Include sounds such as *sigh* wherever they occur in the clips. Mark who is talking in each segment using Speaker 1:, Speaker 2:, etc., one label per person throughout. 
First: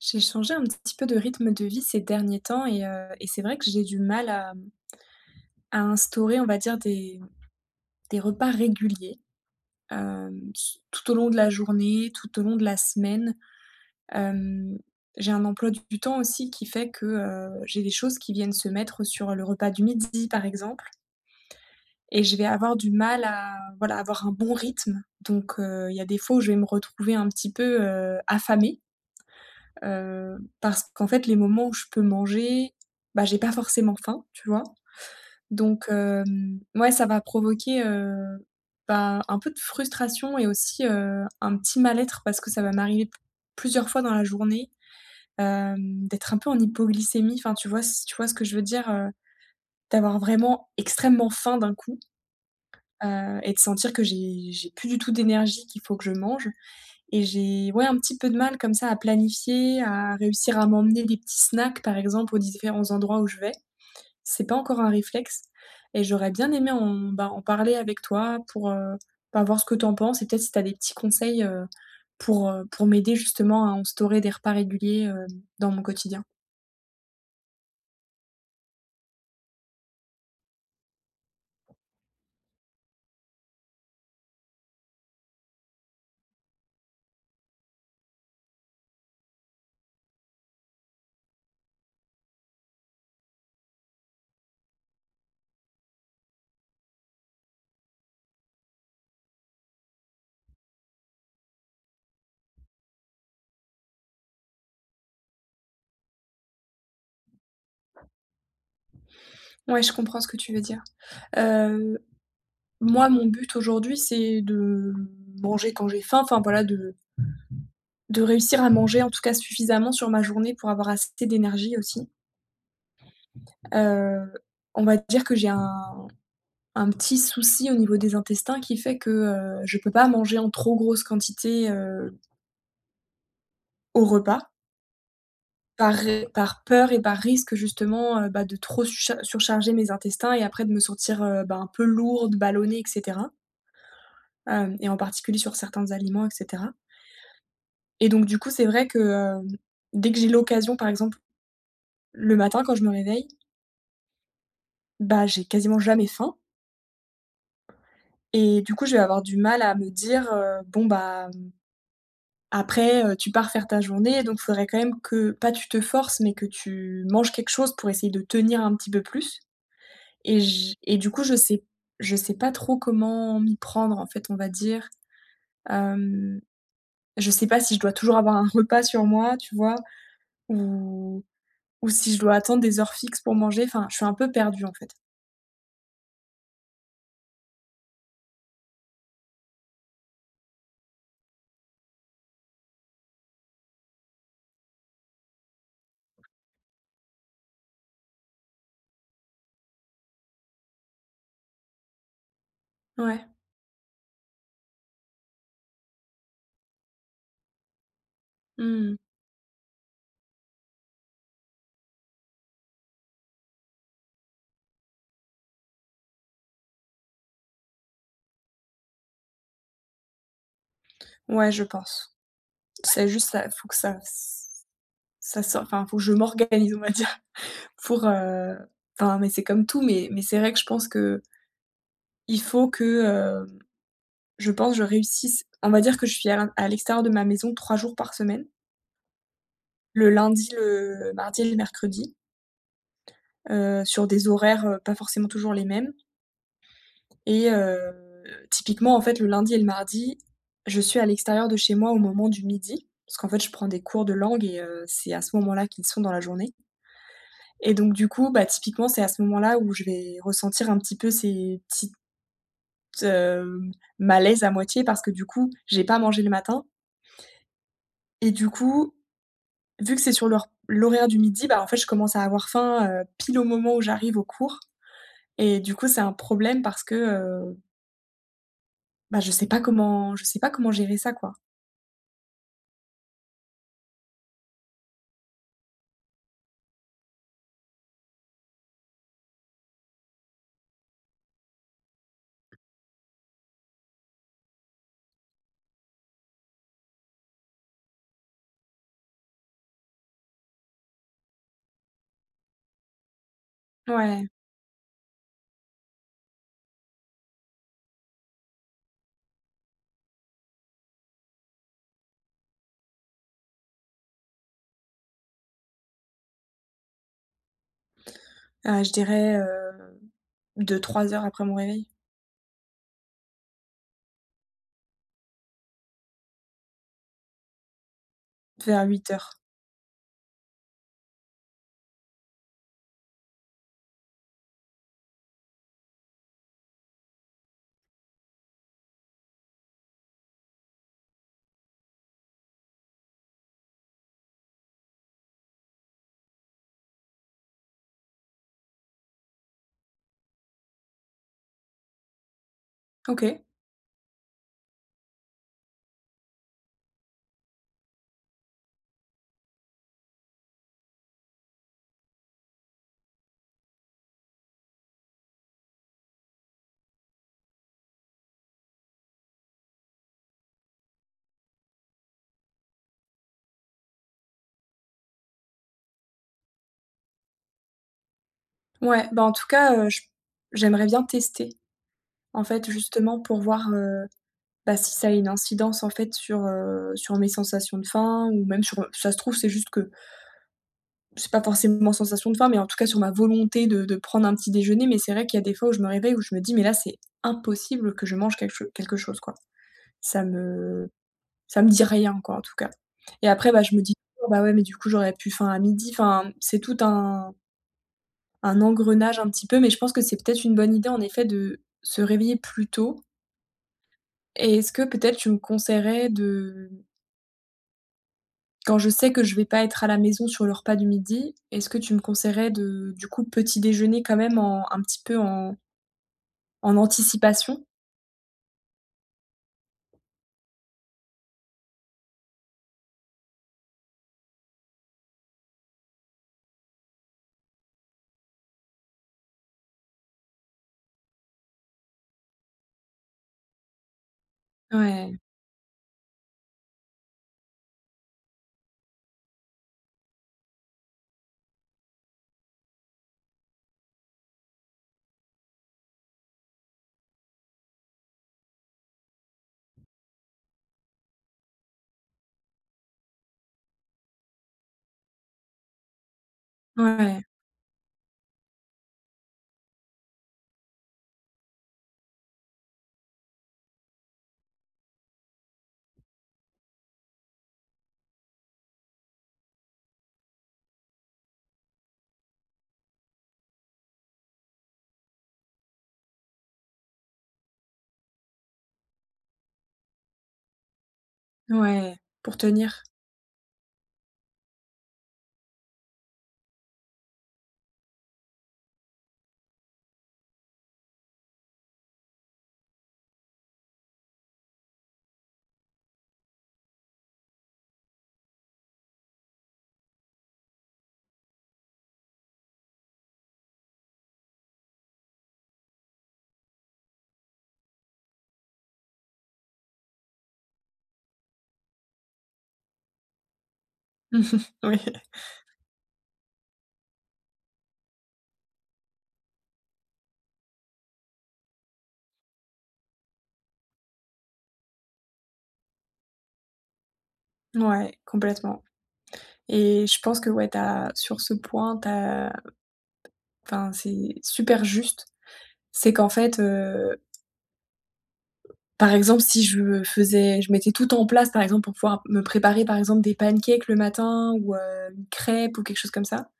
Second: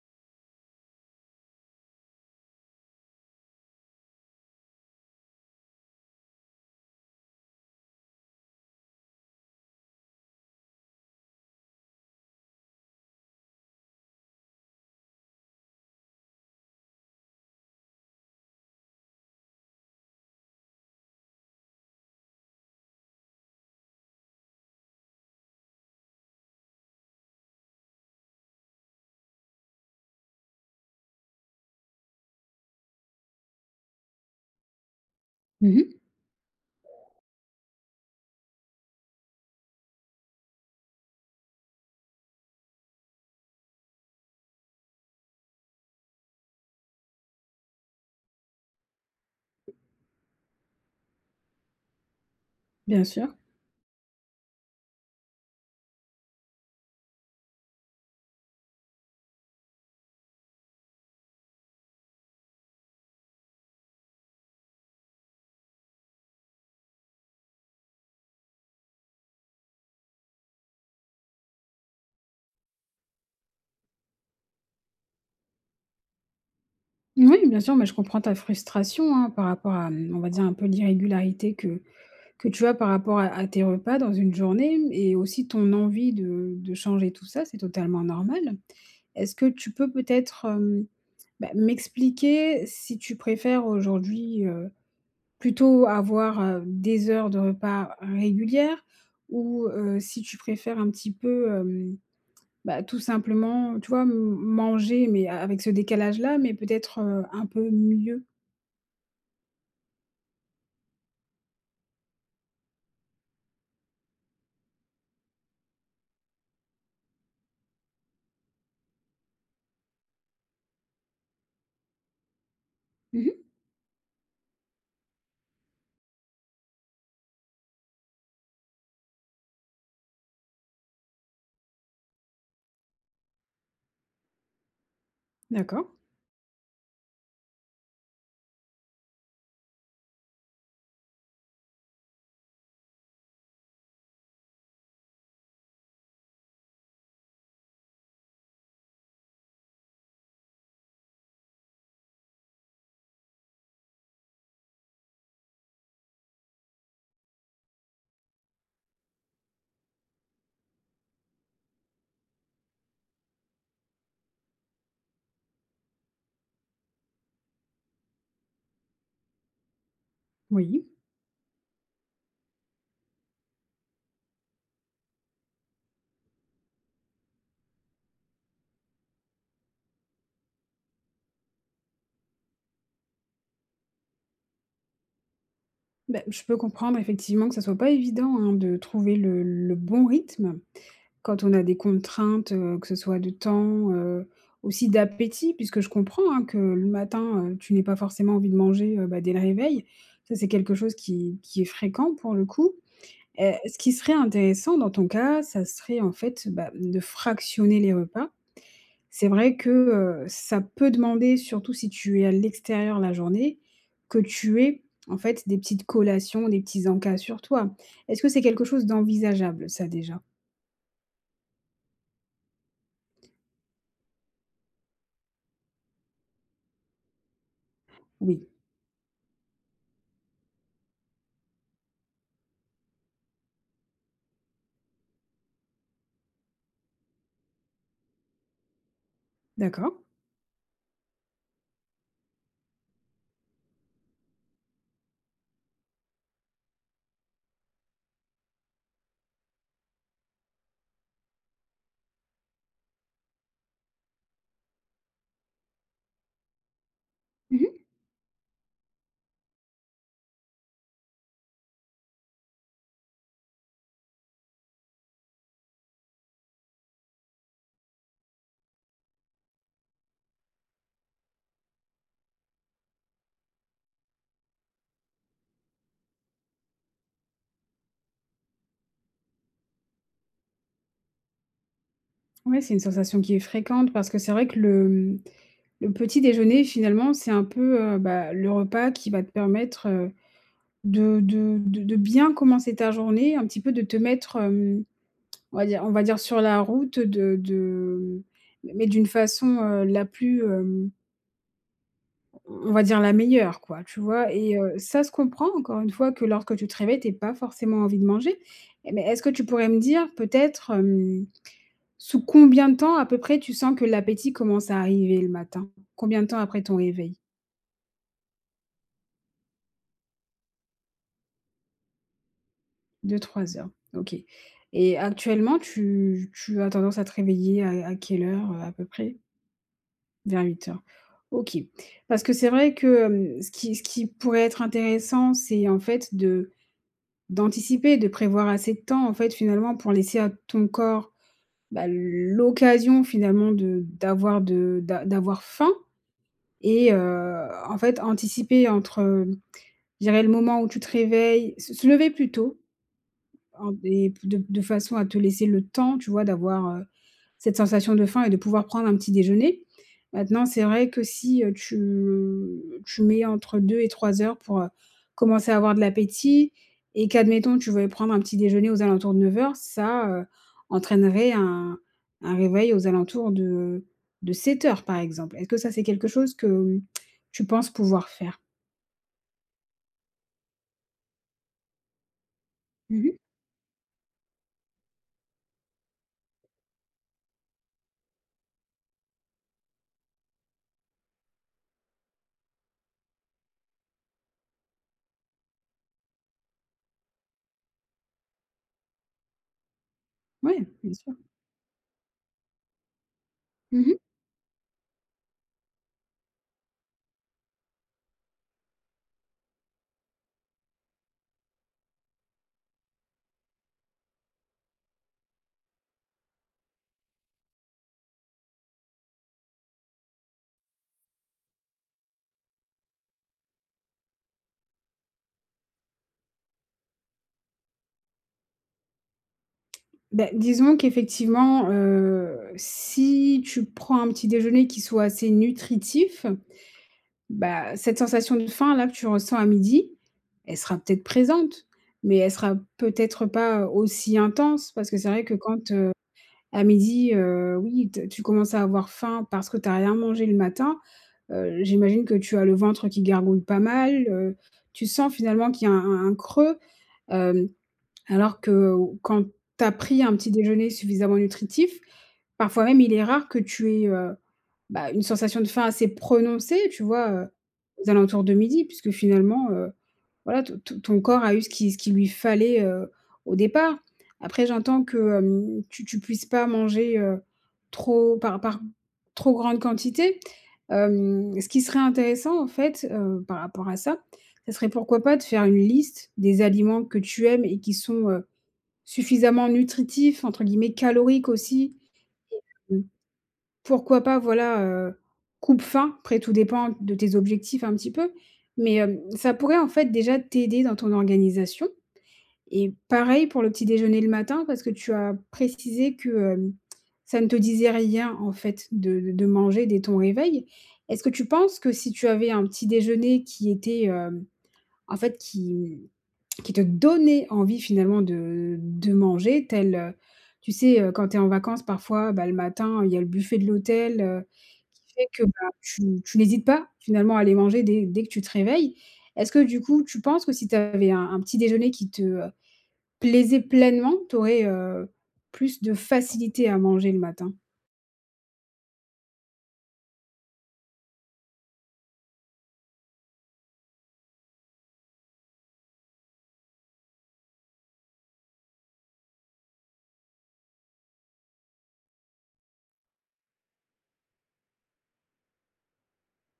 Speaker 1: J'ai changé un petit peu de rythme de vie ces derniers temps et c'est vrai que j'ai du mal à, à instaurer, on va dire, des repas réguliers, s tout au long de la journée, tout au long de la semaine. Hem, j'ai un emploi du temps aussi qui fait que, j'ai des choses qui viennent se mettre sur le repas du midi, par exemple, et je vais avoir du mal à, voilà, avoir un bon rythme. Donc il y a des fois où je vais me retrouver un petit peu, affamée. Parce qu'en fait, les moments où je peux manger, bah, j'ai pas forcément faim, tu vois? Donc
Speaker 2: Mmh.
Speaker 1: ouais, ça va provoquer, bah, un peu de frustration et aussi, un petit mal-être parce que ça va m'arriver p plusieurs fois dans la journée, d'être un peu en hypoglycémie. Enfin, tu vois, si tu vois ce que je veux dire? D'avoir vraiment extrêmement faim d'un coup,
Speaker 2: Bien sûr.
Speaker 1: et de sentir que j'ai plus du tout d'énergie, qu'il faut que je mange. Et j'ai, ouais, un petit peu de mal comme ça à planifier, à réussir à m'emmener des petits snacks, par exemple, aux différents endroits où je vais. C'est pas encore un réflexe et j'aurais bien aimé en, bah, en parler avec toi pour, bah, voir ce que t'en penses et peut-être si t'as des petits conseils, pour m'aider justement à instaurer des repas réguliers, dans mon quotidien.
Speaker 2: Oui, bien sûr, mais je comprends ta frustration, hein, par rapport à, on va dire, un peu l'irrégularité que tu as par rapport à tes repas dans une journée et aussi ton envie de changer tout ça, c'est totalement normal. Est-ce que tu peux peut-être, bah, m'expliquer si tu préfères aujourd'hui, plutôt avoir, des heures de repas régulières ou, si tu préfères un petit peu, bah, tout simplement, tu vois, m manger, mais a avec ce décalage-là, mais peut-être, un peu mieux.
Speaker 1: Ouais, je comprends ce que tu veux dire. Heu, moi, mon but aujourd'hui, c'est de manger quand j'ai faim, enfin voilà, de réussir à manger en tout cas suffisamment sur ma journée pour avoir assez d'énergie aussi.
Speaker 2: Mmh.
Speaker 1: Heu, on va dire que j'ai un petit souci au niveau des intestins qui fait que, je peux pas manger en trop grosse quantité, au repas
Speaker 2: D'accord,
Speaker 1: par par peur et par risque justement, bah, de trop surcharger mes intestins et après de me sentir, bah, un peu lourde, ballonnée, et cetera, hem et en particulier sur certains aliments, et cetera. Et donc du coup, c'est vrai que, dès que j'ai l'occasion, par exemple, le matin quand je me réveille, bah, j'ai quasiment jamais faim et du coup, je vais avoir du mal à me dire, «Bon, bah, mmh.» Après, tu pars faire ta journée, donc il faudrait quand même que, pas tu te forces, mais que tu manges quelque chose pour essayer de tenir un petit peu plus. et j
Speaker 2: oui.
Speaker 1: et du coup, je sais pas trop comment m'y prendre, en fait, on va dire. Hem, je sais pas si je dois toujours avoir un repas sur moi, tu vois? Ou ou si je dois attendre des heures fixes pour manger, enfin, je suis un peu perdue, en fait.
Speaker 2: Bah, je peux comprendre effectivement que ça soit pas évident, hein, de trouver le bon rythme quand on a des contraintes, que ce soit de temps, aussi d'appétit, puisque je comprends, hein, que le matin, tu n'aies pas forcément envie de manger, bah, dès le réveil. Ça, c'est quelque chose qui est fréquent pour le coup.
Speaker 1: Ouais.
Speaker 2: Ce qui serait intéressant dans ton cas, ça serait en fait, bah, de fractionner les repas.
Speaker 1: Mmh.
Speaker 2: C'est vrai que, ça peut demander, surtout si tu es à l'extérieur la journée, que tu aies, en fait, des petites collations, des petits encas sur toi. Est-ce que c'est quelque chose d'envisageable ça déjà?
Speaker 1: Ouais, je pense. C'est juste ça, faut que ça sorte, enfin, faut que je m'organise, on va dire. Pour,
Speaker 2: Oui,
Speaker 1: enfin, mais c'est comme tout, mais c'est vrai que je pense que il faut que, je pense que je réussisse. On va dire que je suis à l'extérieur de ma maison 3 jours par semaine,
Speaker 2: d'accord.
Speaker 1: le lundi, le mardi et le mercredi, sur des horaires, pas forcément toujours les mêmes, et typiquement, en fait, le lundi et le mardi, je suis à l'extérieur de chez moi au moment du midi, parce qu'en fait, je prends des cours de langue et c'est à ce moment-là qu'ils sont dans la journée.
Speaker 2: Mmh.
Speaker 1: Et donc du coup, bah, typiquement, c'est à ce moment-là où je vais ressentir un petit peu ces petites hem, malaise à moitié parce que du coup, j'ai pas mangé le matin et du coup, vu que c'est sur l'horaire du midi, bah, en fait, je commence à avoir faim, pile au moment où j'arrive au cours. Et du coup, c'est un problème parce que, bah, je sais pas comment gérer ça, quoi.
Speaker 2: Ouais, c'est une sensation qui est fréquente parce que c'est vrai que le, le petit déjeuner finalement, c'est un peu, bah, le repas qui va te permettre, de de bien commencer ta journée, un petit peu de te mettre, on va dire sur la route de mais d'une façon, la plus, on va dire la meilleure quoi, tu
Speaker 1: Ouais,
Speaker 2: vois? Et ça se comprend encore une fois que lorsque tu te réveilles, tu pas forcément envie de manger. Et mais est-ce que tu pourrais me dire peut-être, sous combien de temps à peu près tu sens que l'appétit commence à arriver le matin? Combien de temps après ton réveil?
Speaker 1: je dirais, 2-3 heures après mon réveil,
Speaker 2: 2-3 heures, OK. Et actuellement tu as tendance à te réveiller à quelle heure, à
Speaker 1: vers
Speaker 2: peu
Speaker 1: huit
Speaker 2: près?
Speaker 1: heures
Speaker 2: Vers 8 heures. OK. Parce que c'est vrai que, ce qui pourrait être intéressant, c'est en fait de d'anticiper, de prévoir assez de temps en fait finalement pour laisser à ton corps, bah, l'occasion finalement de d'avoir de d'a d'avoir faim et en fait anticiper entre, je dirais le moment où tu te réveilles se lever plus tôt
Speaker 1: OK.
Speaker 2: en et de façon à te laisser le temps, tu vois, d'avoir, cette sensation de faim et de pouvoir prendre un petit déjeuner. Maintenant, c'est vrai que si, tu mets entre 2 et 3 heures pour, commencer à avoir de l'appétit et qu'admettons tu veuilles prendre un petit déjeuner aux alentours de 9 heures, ça, entraînerait un réveil aux alentours de 7 heures par exemple. Est-ce que ça, c'est quelque chose que, tu penses pouvoir faire?
Speaker 1: Ouais, bah, en tout cas, j'aimerais bien tester, en fait,
Speaker 2: Oui.
Speaker 1: justement pour voir, bah, si ça a une incidence en fait sur, sur mes sensations de faim ou même sur, ça se trouve, c'est juste que c'est pas forcément sensation de faim, mais en tout cas sur ma volonté de prendre un petit déjeuner. Mais c'est vrai qu'il y a des fois où je me réveille où je me dis: «Mais là, c'est impossible que je mange quelque chose, quoi.» Ça
Speaker 2: Ouais,
Speaker 1: me
Speaker 2: bien sûr.
Speaker 1: ça me dit rien, quoi, en tout cas. Et après, bah, je
Speaker 2: Mmh
Speaker 1: me dis:
Speaker 2: mh.
Speaker 1: «Oh bah, ouais, mais du coup, j'aurais plus faim à midi.» Enfin, c'est tout un engrenage un petit peu, mais je pense que c'est peut-être une bonne idée en effet de se réveiller plus tôt. Et est-ce que peut-être tu me conseillerais de, quand je sais que je vais pas être à la maison sur le repas du midi, est-ce que tu me conseillerais de, du coup, petit déjeuner quand même en un petit peu en anticipation?
Speaker 2: Bah, disons qu'effectivement, si tu prends un petit déjeuner qui soit assez nutritif. Bah, cette sensation de faim là que tu ressens à midi, elle sera peut-être présente, mais elle sera peut-être pas aussi intense parce que c'est
Speaker 1: Ouais,
Speaker 2: vrai que quand, à midi, oui, t tu commences à avoir faim parce que tu as rien mangé le matin, j'imagine que tu as le ventre qui gargouille pas mal, tu sens finalement qu'il y a un creux, hem, alors que quand tu as pris un petit déjeuner suffisamment nutritif, parfois même il est rare que tu aies, bah, une sensation de faim assez prononcée, tu vois,
Speaker 1: ouais,
Speaker 2: aux alentours de midi puisque finalement, voilà, ton corps a eu ce qu'il lui fallait, au départ. Après j'entends que, tu puisses pas manger, trop par trop grande quantité. Ce qui serait intéressant en fait, par rapport à ça, ça serait pourquoi pas de faire une liste des aliments que tu aimes et qui sont, suffisamment «nutritifs» entre guillemets, caloriques aussi.
Speaker 1: ouais, pour tenir.
Speaker 2: Pourquoi pas, voilà, coupe fin. Après tout dépend de tes objectifs un petit peu, mais ça pourrait en fait déjà t'aider dans ton organisation et pareil pour le petit déjeuner le matin parce que tu as précisé que, hem, ça ne te disait rien en fait de manger dès ton réveil. Est-ce que tu penses que si tu avais un petit déjeuner qui était, en fait qui te donnait envie finalement de manger tel, tu sais, quand tu es en vacances parfois, bah, le matin, il y a le buffet de l'hôtel,
Speaker 1: *laughs* Oui,
Speaker 2: qui fait que, bah, tu n'hésites pas finalement à aller manger dès que tu te réveilles. Est-ce que du coup, tu penses que si tu avais un petit déjeuner qui te, plaisait pleinement, tu aurais, plus de facilité à manger le matin?
Speaker 1: ouais, complètement, et je pense que ouais, t'as sur ce point, t'as, enfin, c'est super juste. C'est qu'en fait, par exemple, si je mettais tout en place, par exemple, pour pouvoir me préparer, par exemple, des pancakes le matin ou, une crêpe ou quelque chose comme ça,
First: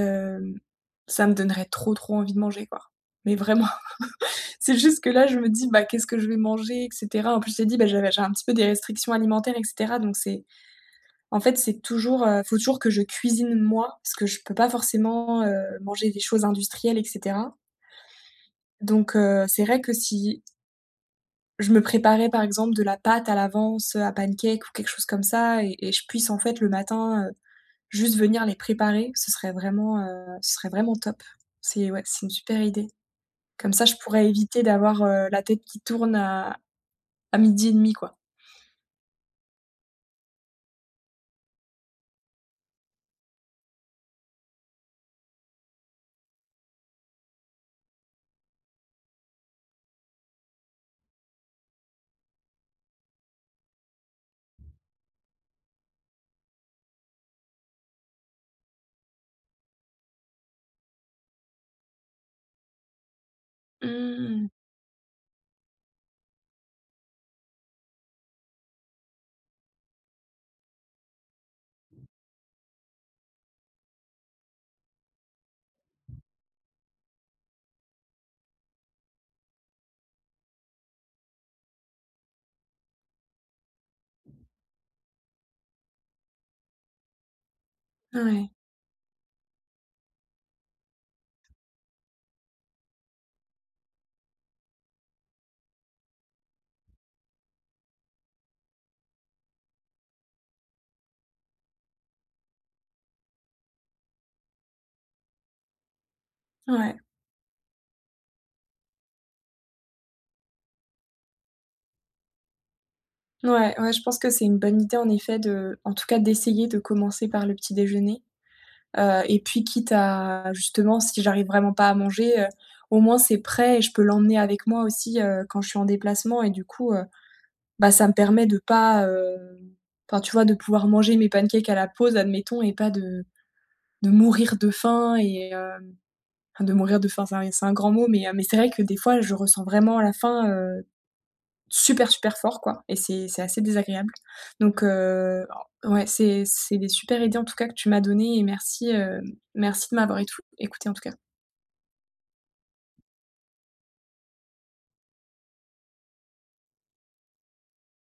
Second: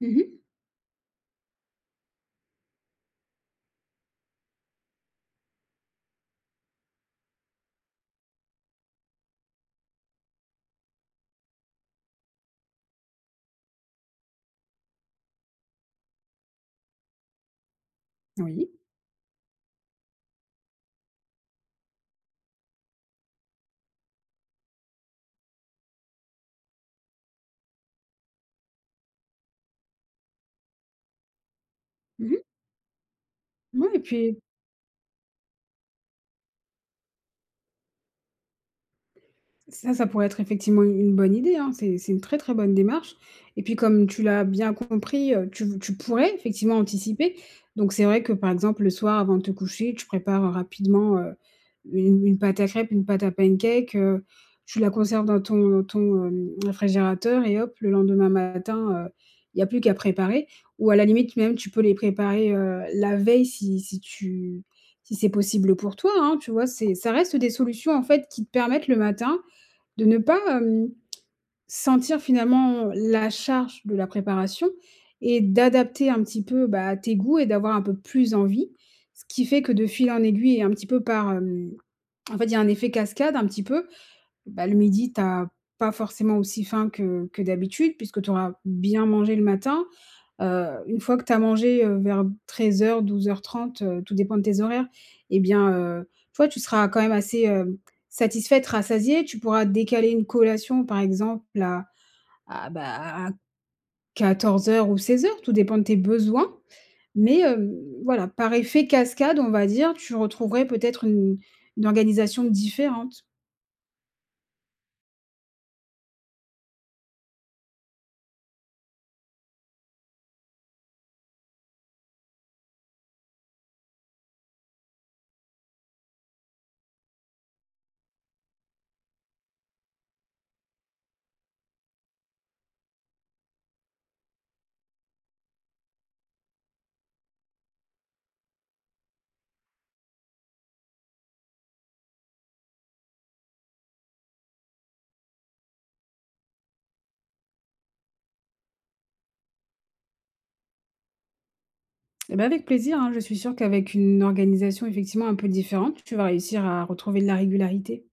Speaker 2: Mmh.
Speaker 1: ça me donnerait trop, trop envie de manger, quoi. Mais vraiment, *laughs* c'est juste que là, je me dis: «Bah, qu'est-ce que je vais manger?», et cetera. En plus, j'ai dit, bah, j'ai un petit peu des restrictions alimentaires, et cetera, donc c'est, en fait, c'est toujours, faut toujours que je cuisine moi, parce que je peux pas forcément, manger des choses industrielles, et cetera.
Speaker 2: Oui.
Speaker 1: Donc, c'est vrai que si je me préparais par exemple de la pâte à l'avance, à pancakes ou quelque chose comme ça, et je puisse en fait le matin, juste venir les préparer, ce serait vraiment top. C'est, ouais, c'est une
Speaker 2: Mmh.
Speaker 1: super idée. Comme ça,
Speaker 2: Ouais
Speaker 1: je
Speaker 2: et
Speaker 1: pourrais
Speaker 2: puis…
Speaker 1: éviter d'avoir, la tête qui tourne à midi et demi, quoi.
Speaker 2: Ça pourrait être effectivement une bonne idée, hein. C'est une très, très bonne démarche et puis comme tu l'as bien compris, tu pourrais effectivement anticiper. Donc c'est vrai que, par exemple, le soir avant de te coucher, tu prépares, rapidement, une pâte à crêpes, une pâte à pancakes, tu la conserves réfrigérateur et hop, le lendemain matin, il y a plus qu'à préparer ou à la limite même tu peux les préparer, la veille si si
Speaker 1: Mmh.
Speaker 2: tu si c'est possible pour toi, hein, tu vois? C'est ça reste des solutions, en fait, qui te permettent le matin de ne pas, sentir finalement la charge de la préparation et d'adapter un petit peu, bah, tes goûts et d'avoir un peu plus envie. Ce qui fait que de fil en aiguille et un petit peu par, en fait, il y a un effet cascade un petit peu. Bah, le midi, tu as pas forcément aussi faim que d'habitude puisque tu
Speaker 1: Ouais,
Speaker 2: auras bien mangé le matin. Une fois que tu as mangé, vers 13:00-12:30, tout dépend de tes horaires et bien, tu vois, tu seras quand même assez, satisfaite, rassasiée. Tu pourras décaler une collation, par exemple, à à, bah, à à heures, ou 16:00, tout dépend de tes besoins.
Speaker 1: ouais,
Speaker 2: Mais, voilà, par effet cascade, on va dire, tu retrouverais peut-être une organisation différente.
Speaker 1: ouais, ouais, je pense que c'est une bonne idée en effet de, en tout cas, d'essayer de commencer par le petit déjeuner. Et puis quitte à justement, si j'arrive vraiment pas à manger, au moins c'est prêt et je peux l'emmener avec moi aussi, quand je suis en déplacement et du coup, bah, ça me permet de pas, enfin, tu vois, de pouvoir manger mes pancakes à la pause, admettons, et pas de mourir de faim et enfin de mourir de faim, c'est un grand mot, mais c'est vrai que des fois, je ressens vraiment la faim, super, super fort, quoi, et c'est assez désagréable. Donc ouais, c'est des super idées en tout cas que tu m'as donné. Et merci, merci de m'avoir étou écoutée en tout cas.
Speaker 2: Et bah, avec plaisir, hein, je suis sûre qu'avec une organisation effectivement un peu différente, tu vas réussir à retrouver de la régularité.